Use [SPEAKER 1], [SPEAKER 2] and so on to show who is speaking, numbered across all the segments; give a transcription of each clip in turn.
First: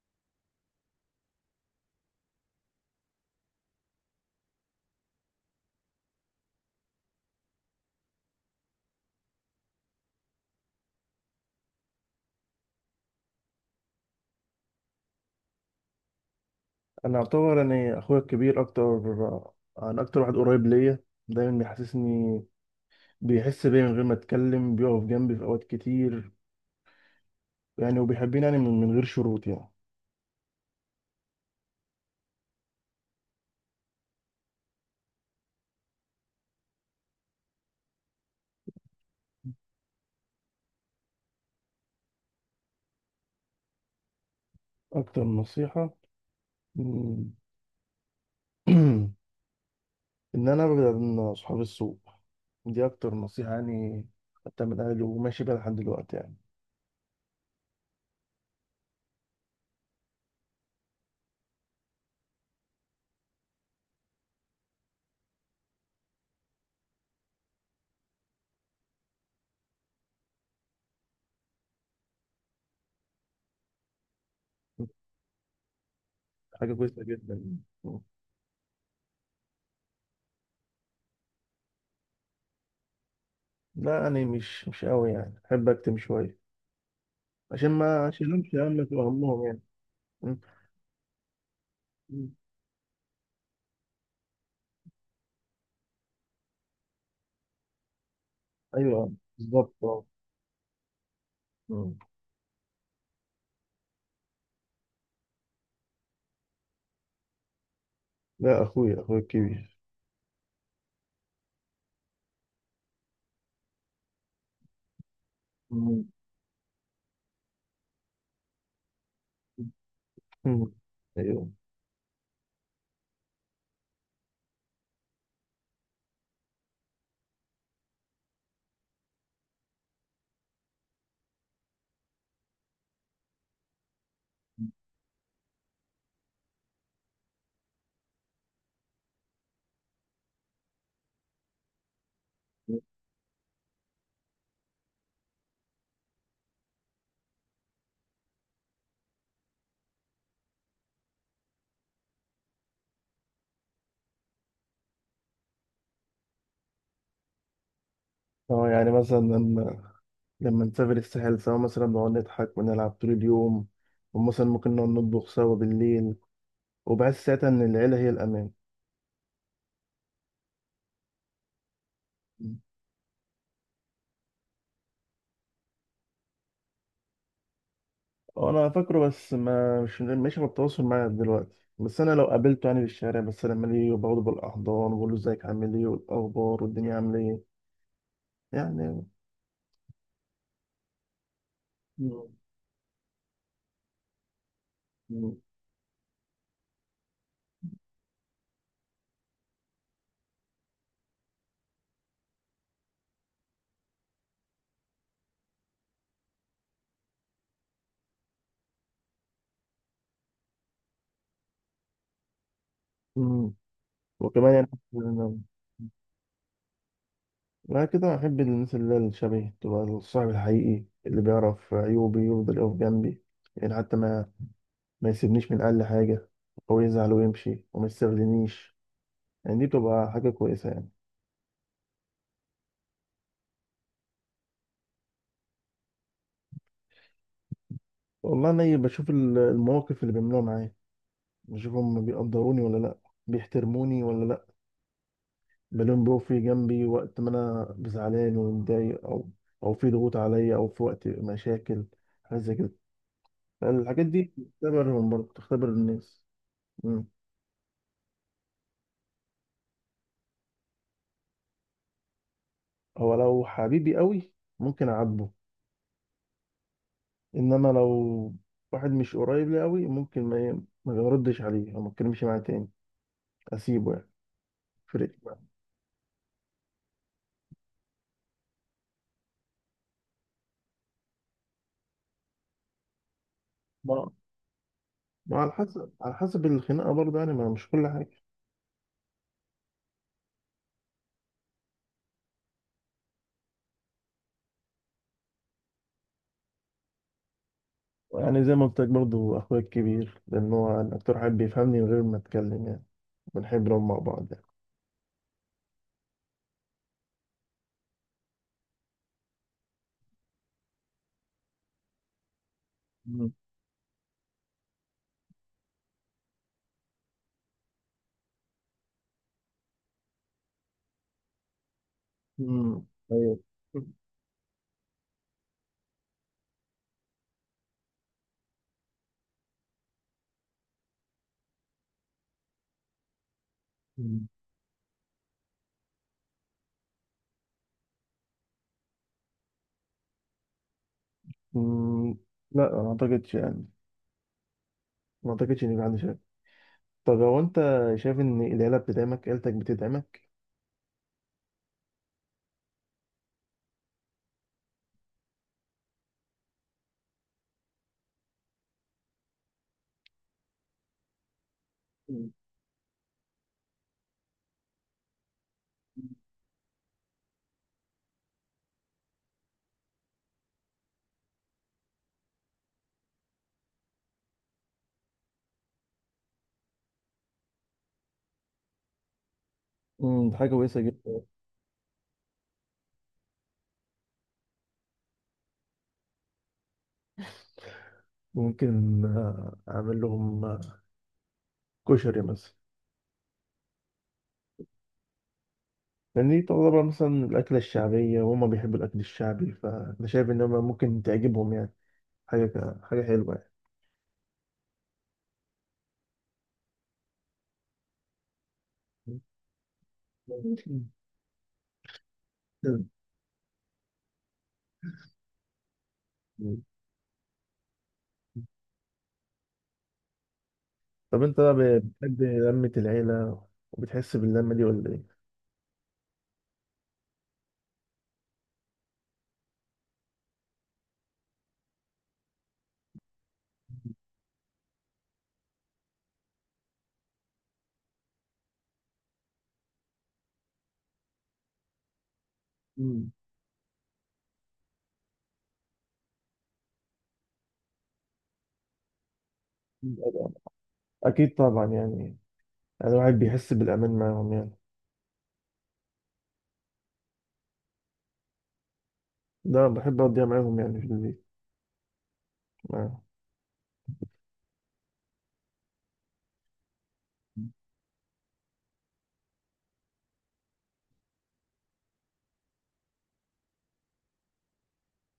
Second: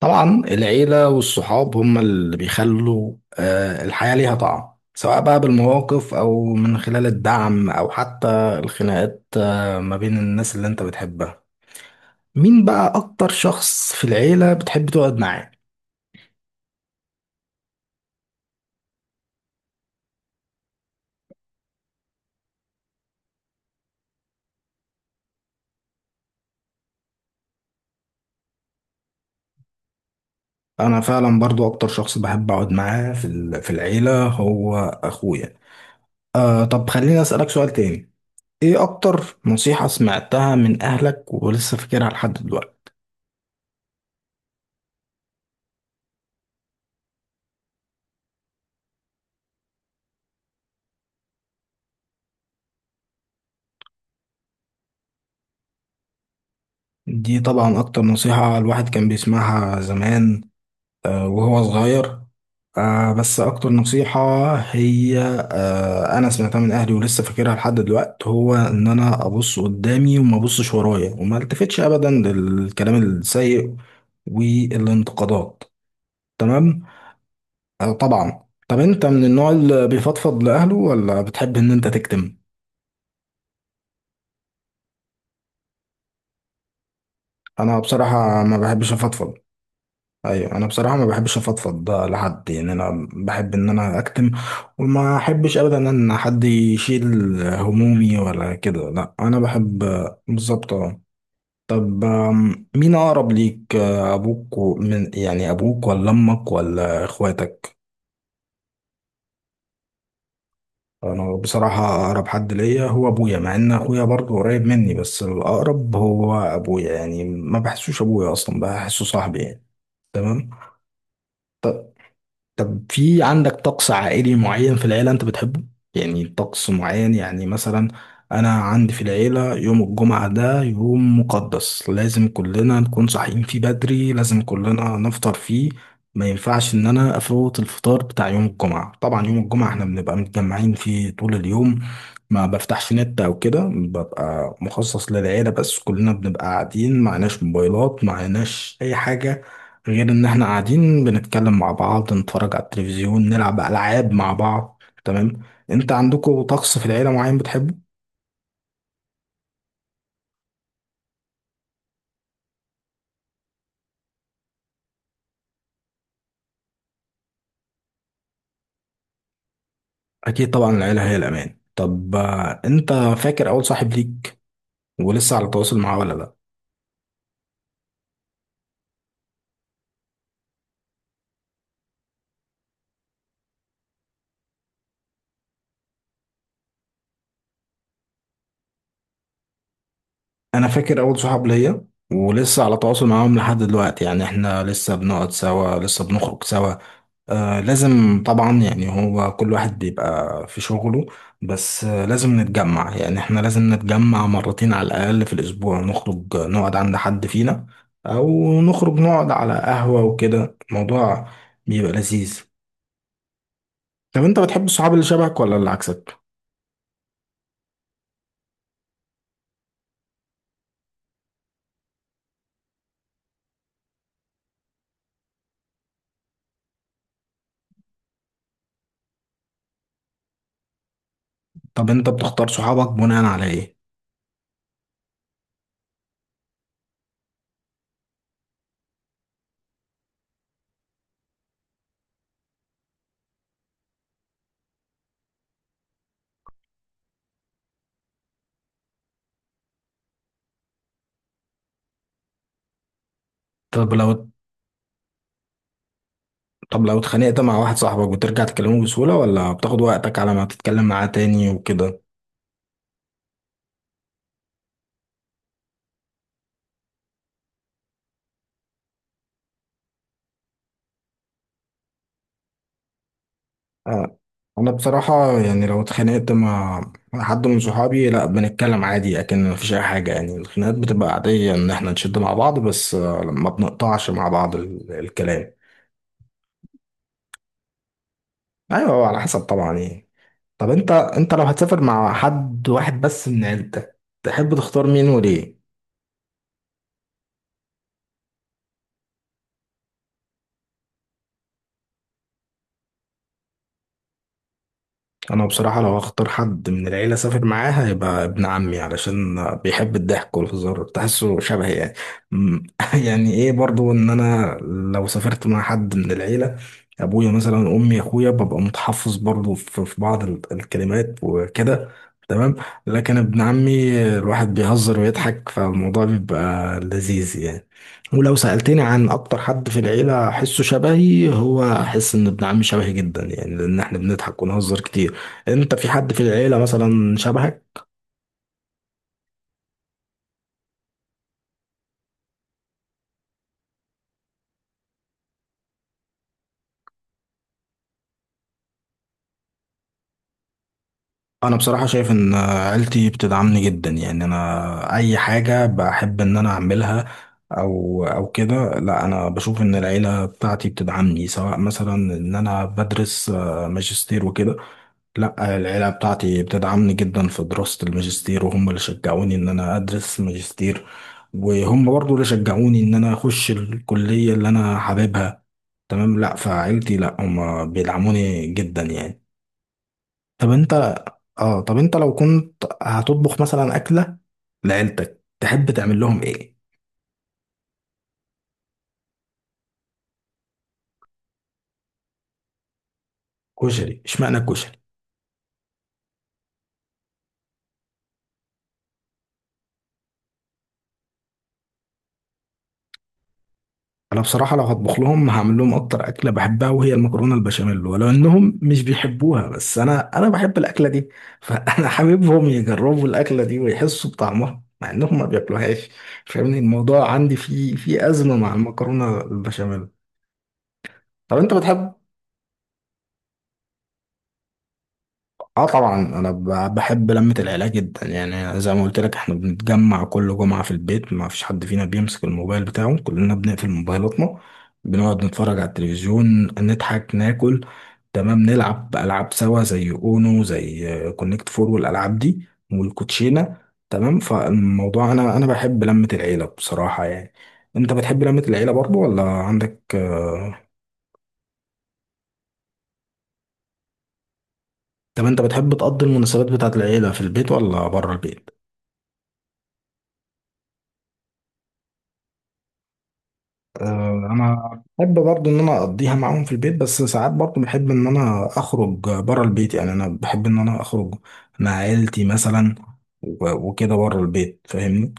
[SPEAKER 1] طبعا العيلة والصحاب هم اللي بيخلوا الحياة ليها طعم، سواء بقى بالمواقف أو من خلال الدعم أو حتى الخناقات، ما بين الناس اللي أنت بتحبها. مين بقى أكتر شخص في العيلة بتحب تقعد معاه؟
[SPEAKER 2] انا اعتبر يعني اخويا الكبير اكتر. انا اكتر واحد قريب ليا، دايما بيحسسني، بيحس بيا من غير ما اتكلم، بيقف جنبي في اوقات كتير يعني، وبيحبني يعني من غير شروط يعني.
[SPEAKER 1] أنا فعلا برضو أكتر شخص بحب أقعد معاه في العيلة هو أخويا. آه، طب خليني أسألك سؤال تاني. إيه أكتر نصيحة سمعتها من أهلك ولسه فاكرها لحد دلوقتي؟
[SPEAKER 2] اكتر نصيحة مم، ان انا ابعد عن صحاب السوء. دي اكتر نصيحة يعني، خدتها من اهلي وماشي بيها لحد دلوقتي يعني.
[SPEAKER 1] دي طبعا أكتر نصيحة الواحد كان بيسمعها زمان وهو صغير. بس أكتر نصيحة هي أنا سمعتها من أهلي ولسه فاكرها لحد دلوقتي هو إن أنا أبص قدامي وما أبصش ورايا وما التفتش أبدا للكلام السيء والانتقادات.
[SPEAKER 2] حاجة
[SPEAKER 1] تمام.
[SPEAKER 2] كويسة جدا.
[SPEAKER 1] آه، طبعا طب أنت من النوع اللي بيفضفض لأهله ولا بتحب إن أنت تكتم؟
[SPEAKER 2] لا يعني مش قوي، يعني احب اكتم شوية عشان
[SPEAKER 1] أنا
[SPEAKER 2] ما
[SPEAKER 1] بصراحة
[SPEAKER 2] اشيلهمش
[SPEAKER 1] ما
[SPEAKER 2] هم
[SPEAKER 1] بحبش
[SPEAKER 2] في
[SPEAKER 1] أفضفض.
[SPEAKER 2] همهم يعني. مم.
[SPEAKER 1] ايوه، انا بصراحه ما بحبش افضفض ده لحد، يعني انا بحب ان انا اكتم وما احبش ابدا ان حد يشيل همومي ولا كده.
[SPEAKER 2] ايوه،
[SPEAKER 1] لا، انا
[SPEAKER 2] بالظبط.
[SPEAKER 1] بحب بالظبط اه.
[SPEAKER 2] مم.
[SPEAKER 1] طب مين اقرب ليك، ابوك من، يعني ابوك ولا امك ولا اخواتك؟
[SPEAKER 2] لا، اخويا الكبير.
[SPEAKER 1] انا بصراحه اقرب حد ليا هو ابويا، مع ان اخويا برضه قريب مني بس الاقرب
[SPEAKER 2] مم.
[SPEAKER 1] هو ابويا. يعني ما بحسوش ابويا، اصلا بحسه صاحبي يعني. تمام.
[SPEAKER 2] مم. ايوه.
[SPEAKER 1] طب في عندك طقس عائلي معين في العيلة أنت بتحبه؟ يعني طقس معين، يعني مثلا أنا عندي في العيلة يوم الجمعة ده يوم مقدس، لازم كلنا نكون صاحيين فيه بدري، لازم كلنا نفطر فيه. ما ينفعش إن أنا أفوت الفطار بتاع يوم الجمعة. طبعا يوم الجمعة إحنا بنبقى متجمعين فيه طول اليوم، ما بفتحش نت أو كده، ببقى مخصص للعيلة بس. كلنا بنبقى قاعدين، معناش موبايلات، معناش أي حاجة غير ان احنا قاعدين بنتكلم مع بعض، نتفرج على التلفزيون، نلعب العاب مع بعض. تمام. انت عندكم طقس في العيله معين بتحبه؟
[SPEAKER 2] اه، يعني مثلا لما نسافر الساحل سوا، مثلا بنقعد نضحك ونلعب طول اليوم. ومثلا ممكن نقعد نطبخ سوا بالليل، وبحس ساعتها ان العيله هي الامان.
[SPEAKER 1] اكيد طبعا العيله هي الامان. طب انت فاكر اول صاحب ليك ولسه على تواصل معاه ولا لا؟
[SPEAKER 2] اه، انا فاكره، بس ما مش مش بالتواصل معاه دلوقتي، بس انا لو قابلته يعني في الشارع، بس لما ليه بقعد بالاحضان وبقول له ازيك، عامل ايه، والاخبار، والدنيا عامله ايه يعني.
[SPEAKER 1] انا فاكر اول صحاب ليا
[SPEAKER 2] مم.
[SPEAKER 1] ولسه على تواصل معاهم لحد دلوقتي. يعني احنا لسه بنقعد
[SPEAKER 2] مم.
[SPEAKER 1] سوا، لسه بنخرج سوا. آه، لازم طبعا. يعني هو كل واحد بيبقى في شغله بس آه، لازم نتجمع. يعني احنا لازم نتجمع مرتين على الأقل في الأسبوع، نخرج نقعد عند حد فينا أو نخرج نقعد على قهوة وكده. الموضوع بيبقى لذيذ.
[SPEAKER 2] مم.
[SPEAKER 1] طب انت بتحب
[SPEAKER 2] وكمان
[SPEAKER 1] الصحاب اللي شبهك
[SPEAKER 2] يعني،
[SPEAKER 1] ولا اللي عكسك؟
[SPEAKER 2] أنا كده أحب الناس اللي هي الشبهي، تبقى الصاحب الحقيقي اللي بيعرف عيوبي، يفضل يقف جنبي يعني، حتى ما يسيبنيش من أقل حاجة، أو يزعل ويمشي وما يستخدمنيش يعني. دي بتبقى حاجة كويسة يعني.
[SPEAKER 1] طب انت بتختار صحابك بناء على ايه؟
[SPEAKER 2] والله أنا بشوف المواقف اللي بيعملوها معايا، بشوفهم بيقدروني ولا لأ، بيحترموني ولا لأ، بلاقيهم بيقفوا جنبي وقت ما أنا زعلان ومتضايق، أو في ضغوط عليا، أو في وقت مشاكل، حاجة زي كده.
[SPEAKER 1] طب
[SPEAKER 2] الحاجات
[SPEAKER 1] لو
[SPEAKER 2] دي بتختبرهم، برضه بتختبر الناس.
[SPEAKER 1] طب لو اتخانقت مع واحد صاحبك بترجع تكلمه بسهولة ولا بتاخد وقتك على ما تتكلم معاه تاني وكده؟
[SPEAKER 2] هو لو حبيبي قوي ممكن اعاتبه، انما لو واحد مش قريب لي قوي، ممكن ما بردش عليه او ما اتكلمش معاه تاني، اسيبه يعني.
[SPEAKER 1] انا
[SPEAKER 2] فرقت.
[SPEAKER 1] بصراحة، يعني لو اتخانقت مع حد من صحابي لا، بنتكلم عادي. لكن مفيش اي حاجة، يعني الخناقات بتبقى عادية ان احنا نشد مع بعض بس آه، ما بنقطعش
[SPEAKER 2] ما
[SPEAKER 1] مع بعض
[SPEAKER 2] ما
[SPEAKER 1] الكلام.
[SPEAKER 2] على حسب الخناقه برضه يعني، ما مش كل حاجه.
[SPEAKER 1] ايوه، هو على حسب طبعا يعني. طب انت لو هتسافر مع حد واحد بس من عيلتك تحب تختار مين وليه؟
[SPEAKER 2] يعني زي ما قلت لك، برضه اخويا الكبير، لان هو أنا اكتر حد بيفهمني من غير ما اتكلم يعني، بنحب نقعد مع بعض يعني.
[SPEAKER 1] انا بصراحه لو هختار حد من العيله اسافر معاه هيبقى ابن عمي، علشان بيحب الضحك والهزار، تحسه شبهي يعني. أمم،
[SPEAKER 2] مم.
[SPEAKER 1] يعني ايه برضو ان انا لو سافرت مع حد من العيله، ابويا مثلا، امي، اخويا، ببقى متحفظ برضو في بعض الكلمات وكده. تمام.
[SPEAKER 2] مم.
[SPEAKER 1] لكن
[SPEAKER 2] ايوه.
[SPEAKER 1] ابن عمي الواحد بيهزر ويضحك، فالموضوع بيبقى لذيذ يعني. ولو سألتني عن أكتر حد في العيلة أحسه شبهي هو، أحس إن ابن عمي شبهي جدا يعني، لأن إحنا
[SPEAKER 2] مم.
[SPEAKER 1] بنضحك ونهزر كتير. انت في حد في العيلة مثلا شبهك؟
[SPEAKER 2] مم. لا، ما اعتقدش يعني، ما اعتقدش ان يبقى عندي شك. طب هو انت شايف ان العيله بتدعمك، عيلتك بتدعمك؟
[SPEAKER 1] انا بصراحة شايف ان عيلتي بتدعمني جدا يعني. انا اي حاجة بحب ان انا اعملها او او كده، لا انا بشوف ان العيلة بتاعتي بتدعمني. سواء مثلا ان انا بدرس ماجستير وكده، لا العيلة بتاعتي بتدعمني جدا في دراسة الماجستير، وهم اللي شجعوني ان انا ادرس ماجستير، وهم برضو اللي شجعوني ان انا اخش الكلية اللي انا حاببها. تمام. لا، فعيلتي لا، هم بيدعموني جدا يعني. طب
[SPEAKER 2] حاجة
[SPEAKER 1] انت،
[SPEAKER 2] كويسة جدا.
[SPEAKER 1] اه طب انت لو كنت هتطبخ مثلا اكله لعيلتك تحب تعمل لهم ايه؟
[SPEAKER 2] ممكن أعمل لهم كشري مثلا.
[SPEAKER 1] كشري؟ اشمعنى الكشري؟
[SPEAKER 2] لأن دي تعتبر مثلا الأكلة الشعبية، وهما بيحبوا الأكل الشعبي، فأنا شايف إن هما ممكن تعجبهم يعني. حاجة حلوة يعني.
[SPEAKER 1] انا بصراحه لو هطبخ لهم هعمل لهم اكتر اكله بحبها، وهي المكرونه البشاميل. ولو انهم مش بيحبوها بس انا بحب الاكله دي، فانا حاببهم يجربوا الاكله دي ويحسوا بطعمها مع انهم ما بياكلوهاش. فاهمني،
[SPEAKER 2] مم.
[SPEAKER 1] الموضوع عندي فيه ازمه مع المكرونه البشاميل.
[SPEAKER 2] طب
[SPEAKER 1] طب
[SPEAKER 2] أنت
[SPEAKER 1] انت
[SPEAKER 2] بقى،
[SPEAKER 1] بتحب؟
[SPEAKER 2] بتحب لمة العيلة وبتحس باللمة دي ولا إيه؟
[SPEAKER 1] اه طبعا انا بحب لمة العيله جدا يعني. زي ما قلت لك احنا بنتجمع كل جمعة في البيت، ما فيش حد فينا بيمسك الموبايل بتاعه، كلنا بنقفل موبايلاتنا، بنقعد نتفرج على التلفزيون، نضحك، ناكل. تمام. نلعب العاب سوا زي اونو، زي كونكت فور، والالعاب دي،
[SPEAKER 2] مم.
[SPEAKER 1] والكوتشينة. تمام. فالموضوع انا بحب لمة العيله بصراحة يعني. انت بتحب لمة العيله برضو ولا عندك
[SPEAKER 2] طبعاً. أكيد طبعا يعني، يعني الواحد بيحس بالأمان معاهم يعني.
[SPEAKER 1] طب انت بتحب تقضي المناسبات بتاعت العيله في البيت ولا بره البيت؟
[SPEAKER 2] ده بحب أقضيها معاهم يعني، في البيت معاهم.
[SPEAKER 1] آه، انا بحب برضو ان انا اقضيها معاهم في البيت، بس ساعات برضو بحب ان انا اخرج بره البيت. يعني انا بحب ان انا اخرج مع عيلتي مثلا وكده بره البيت، فاهمني.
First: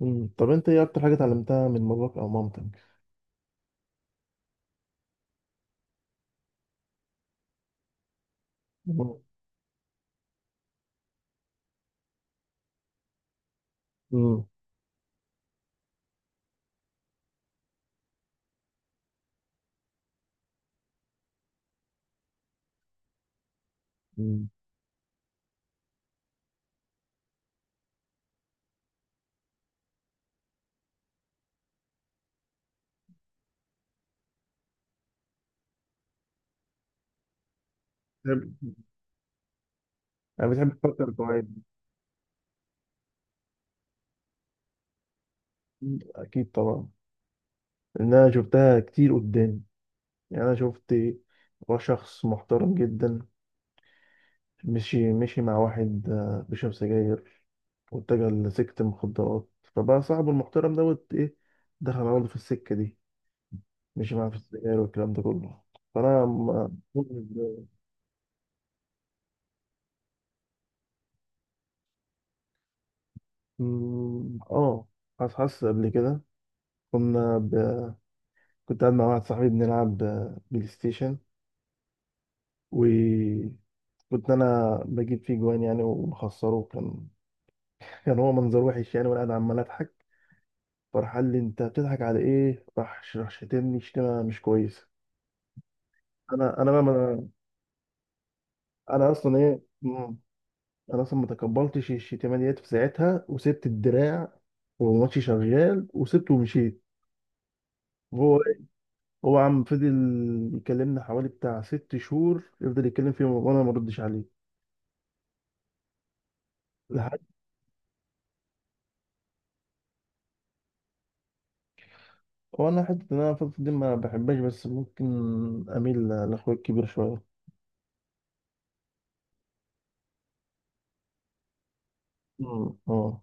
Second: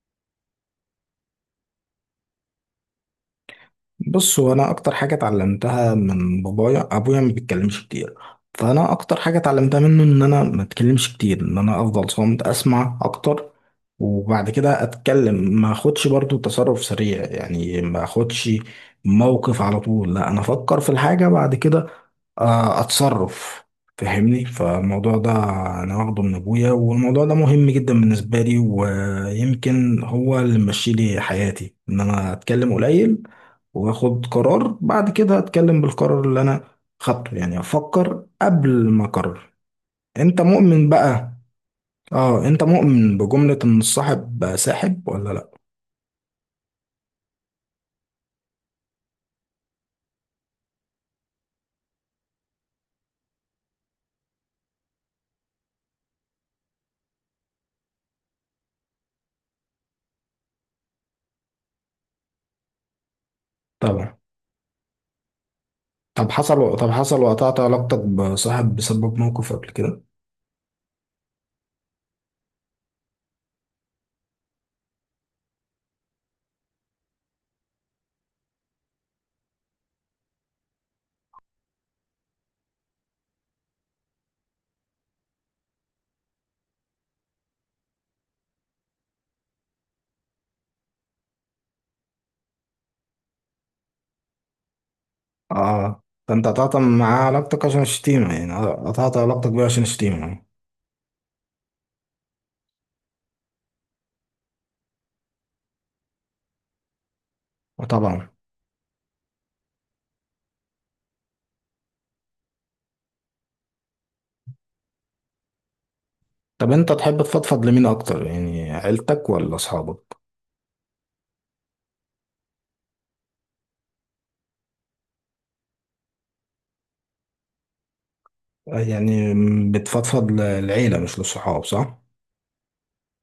[SPEAKER 2] مم. طب أنت إيه أكتر حاجة اتعلمتها من باباك أو مامتك؟
[SPEAKER 1] بص، هو انا اكتر حاجه اتعلمتها من بابايا، ابويا ما بيتكلمش كتير، فانا اكتر حاجه اتعلمتها منه ان انا ما اتكلمش كتير، ان انا افضل صامت اسمع اكتر
[SPEAKER 2] مم.
[SPEAKER 1] وبعد كده اتكلم. ما اخدش برضو تصرف سريع، يعني ما اخدش موقف على طول، لا انا افكر في الحاجه بعد كده اتصرف. فاهمني،
[SPEAKER 2] مم.
[SPEAKER 1] فالموضوع ده انا واخده من ابويا، والموضوع ده مهم جدا بالنسبه لي، ويمكن هو اللي ممشي لي حياتي، ان انا اتكلم قليل واخد قرار، بعد كده اتكلم بالقرار اللي انا خدته. يعني افكر
[SPEAKER 2] بتحب-
[SPEAKER 1] قبل ما اقرر. انت
[SPEAKER 2] انا بتحب
[SPEAKER 1] مؤمن
[SPEAKER 2] تفكر في
[SPEAKER 1] بقى،
[SPEAKER 2] اوقات.
[SPEAKER 1] اه انت مؤمن بجمله ان الصاحب ساحب ولا لا؟
[SPEAKER 2] اكيد طبعا، لان انا شفتها كتير قدامي، يعني انا شفت شخص محترم جدا مشي مع واحد بيشرب سجاير، واتجه لسكة المخدرات. فبقى صاحبه المحترم دوت ايه، دخل على برضه في السكة دي، مشي
[SPEAKER 1] طبعا.
[SPEAKER 2] معاه في السجاير والكلام ده كله. فانا
[SPEAKER 1] طب حصل طب حصل
[SPEAKER 2] مؤمن
[SPEAKER 1] وقطعت علاقتك بصاحب بسبب موقف قبل كده؟
[SPEAKER 2] مم، اه. حاسس قبل كده، كنا ب... كنت قاعد مع واحد صاحبي بنلعب بلاي ستيشن، و كنت انا بجيب فيه جوان يعني ومخسره كان، كان هو منظر وحش يعني، وانا قاعد عمال اضحك. فراح قال لي انت بتضحك على ايه، راح شتمني شتيمه مش كويسه.
[SPEAKER 1] اه فانت
[SPEAKER 2] انا
[SPEAKER 1] قطعت
[SPEAKER 2] انا ما
[SPEAKER 1] معاه علاقتك عشان الشتيمة يعني،
[SPEAKER 2] انا
[SPEAKER 1] قطعت
[SPEAKER 2] اصلا
[SPEAKER 1] علاقتك
[SPEAKER 2] ايه
[SPEAKER 1] بيه عشان
[SPEAKER 2] مم.
[SPEAKER 1] الشتيمة.
[SPEAKER 2] انا اصلا ما تقبلتش الشتيمه ديت في ساعتها، وسبت الدراع والماتش شغال وسبته ومشيت.
[SPEAKER 1] طبعا.
[SPEAKER 2] وهو إيه؟ هو عم فضل يكلمني حوالي بتاع 6 شهور، يفضل يتكلم فيه وانا ما ردش عليه.
[SPEAKER 1] طب انت
[SPEAKER 2] لحد،
[SPEAKER 1] تحب تفضفض لمين اكتر، يعني عيلتك ولا اصحابك؟
[SPEAKER 2] وانا حته ان انا فتره دي ما بحبهاش، بس ممكن اميل لاخويا الكبير شويه.
[SPEAKER 1] آه، يعني بتفضفض للعيلة مش للصحاب، صح؟
[SPEAKER 2] مم. مم.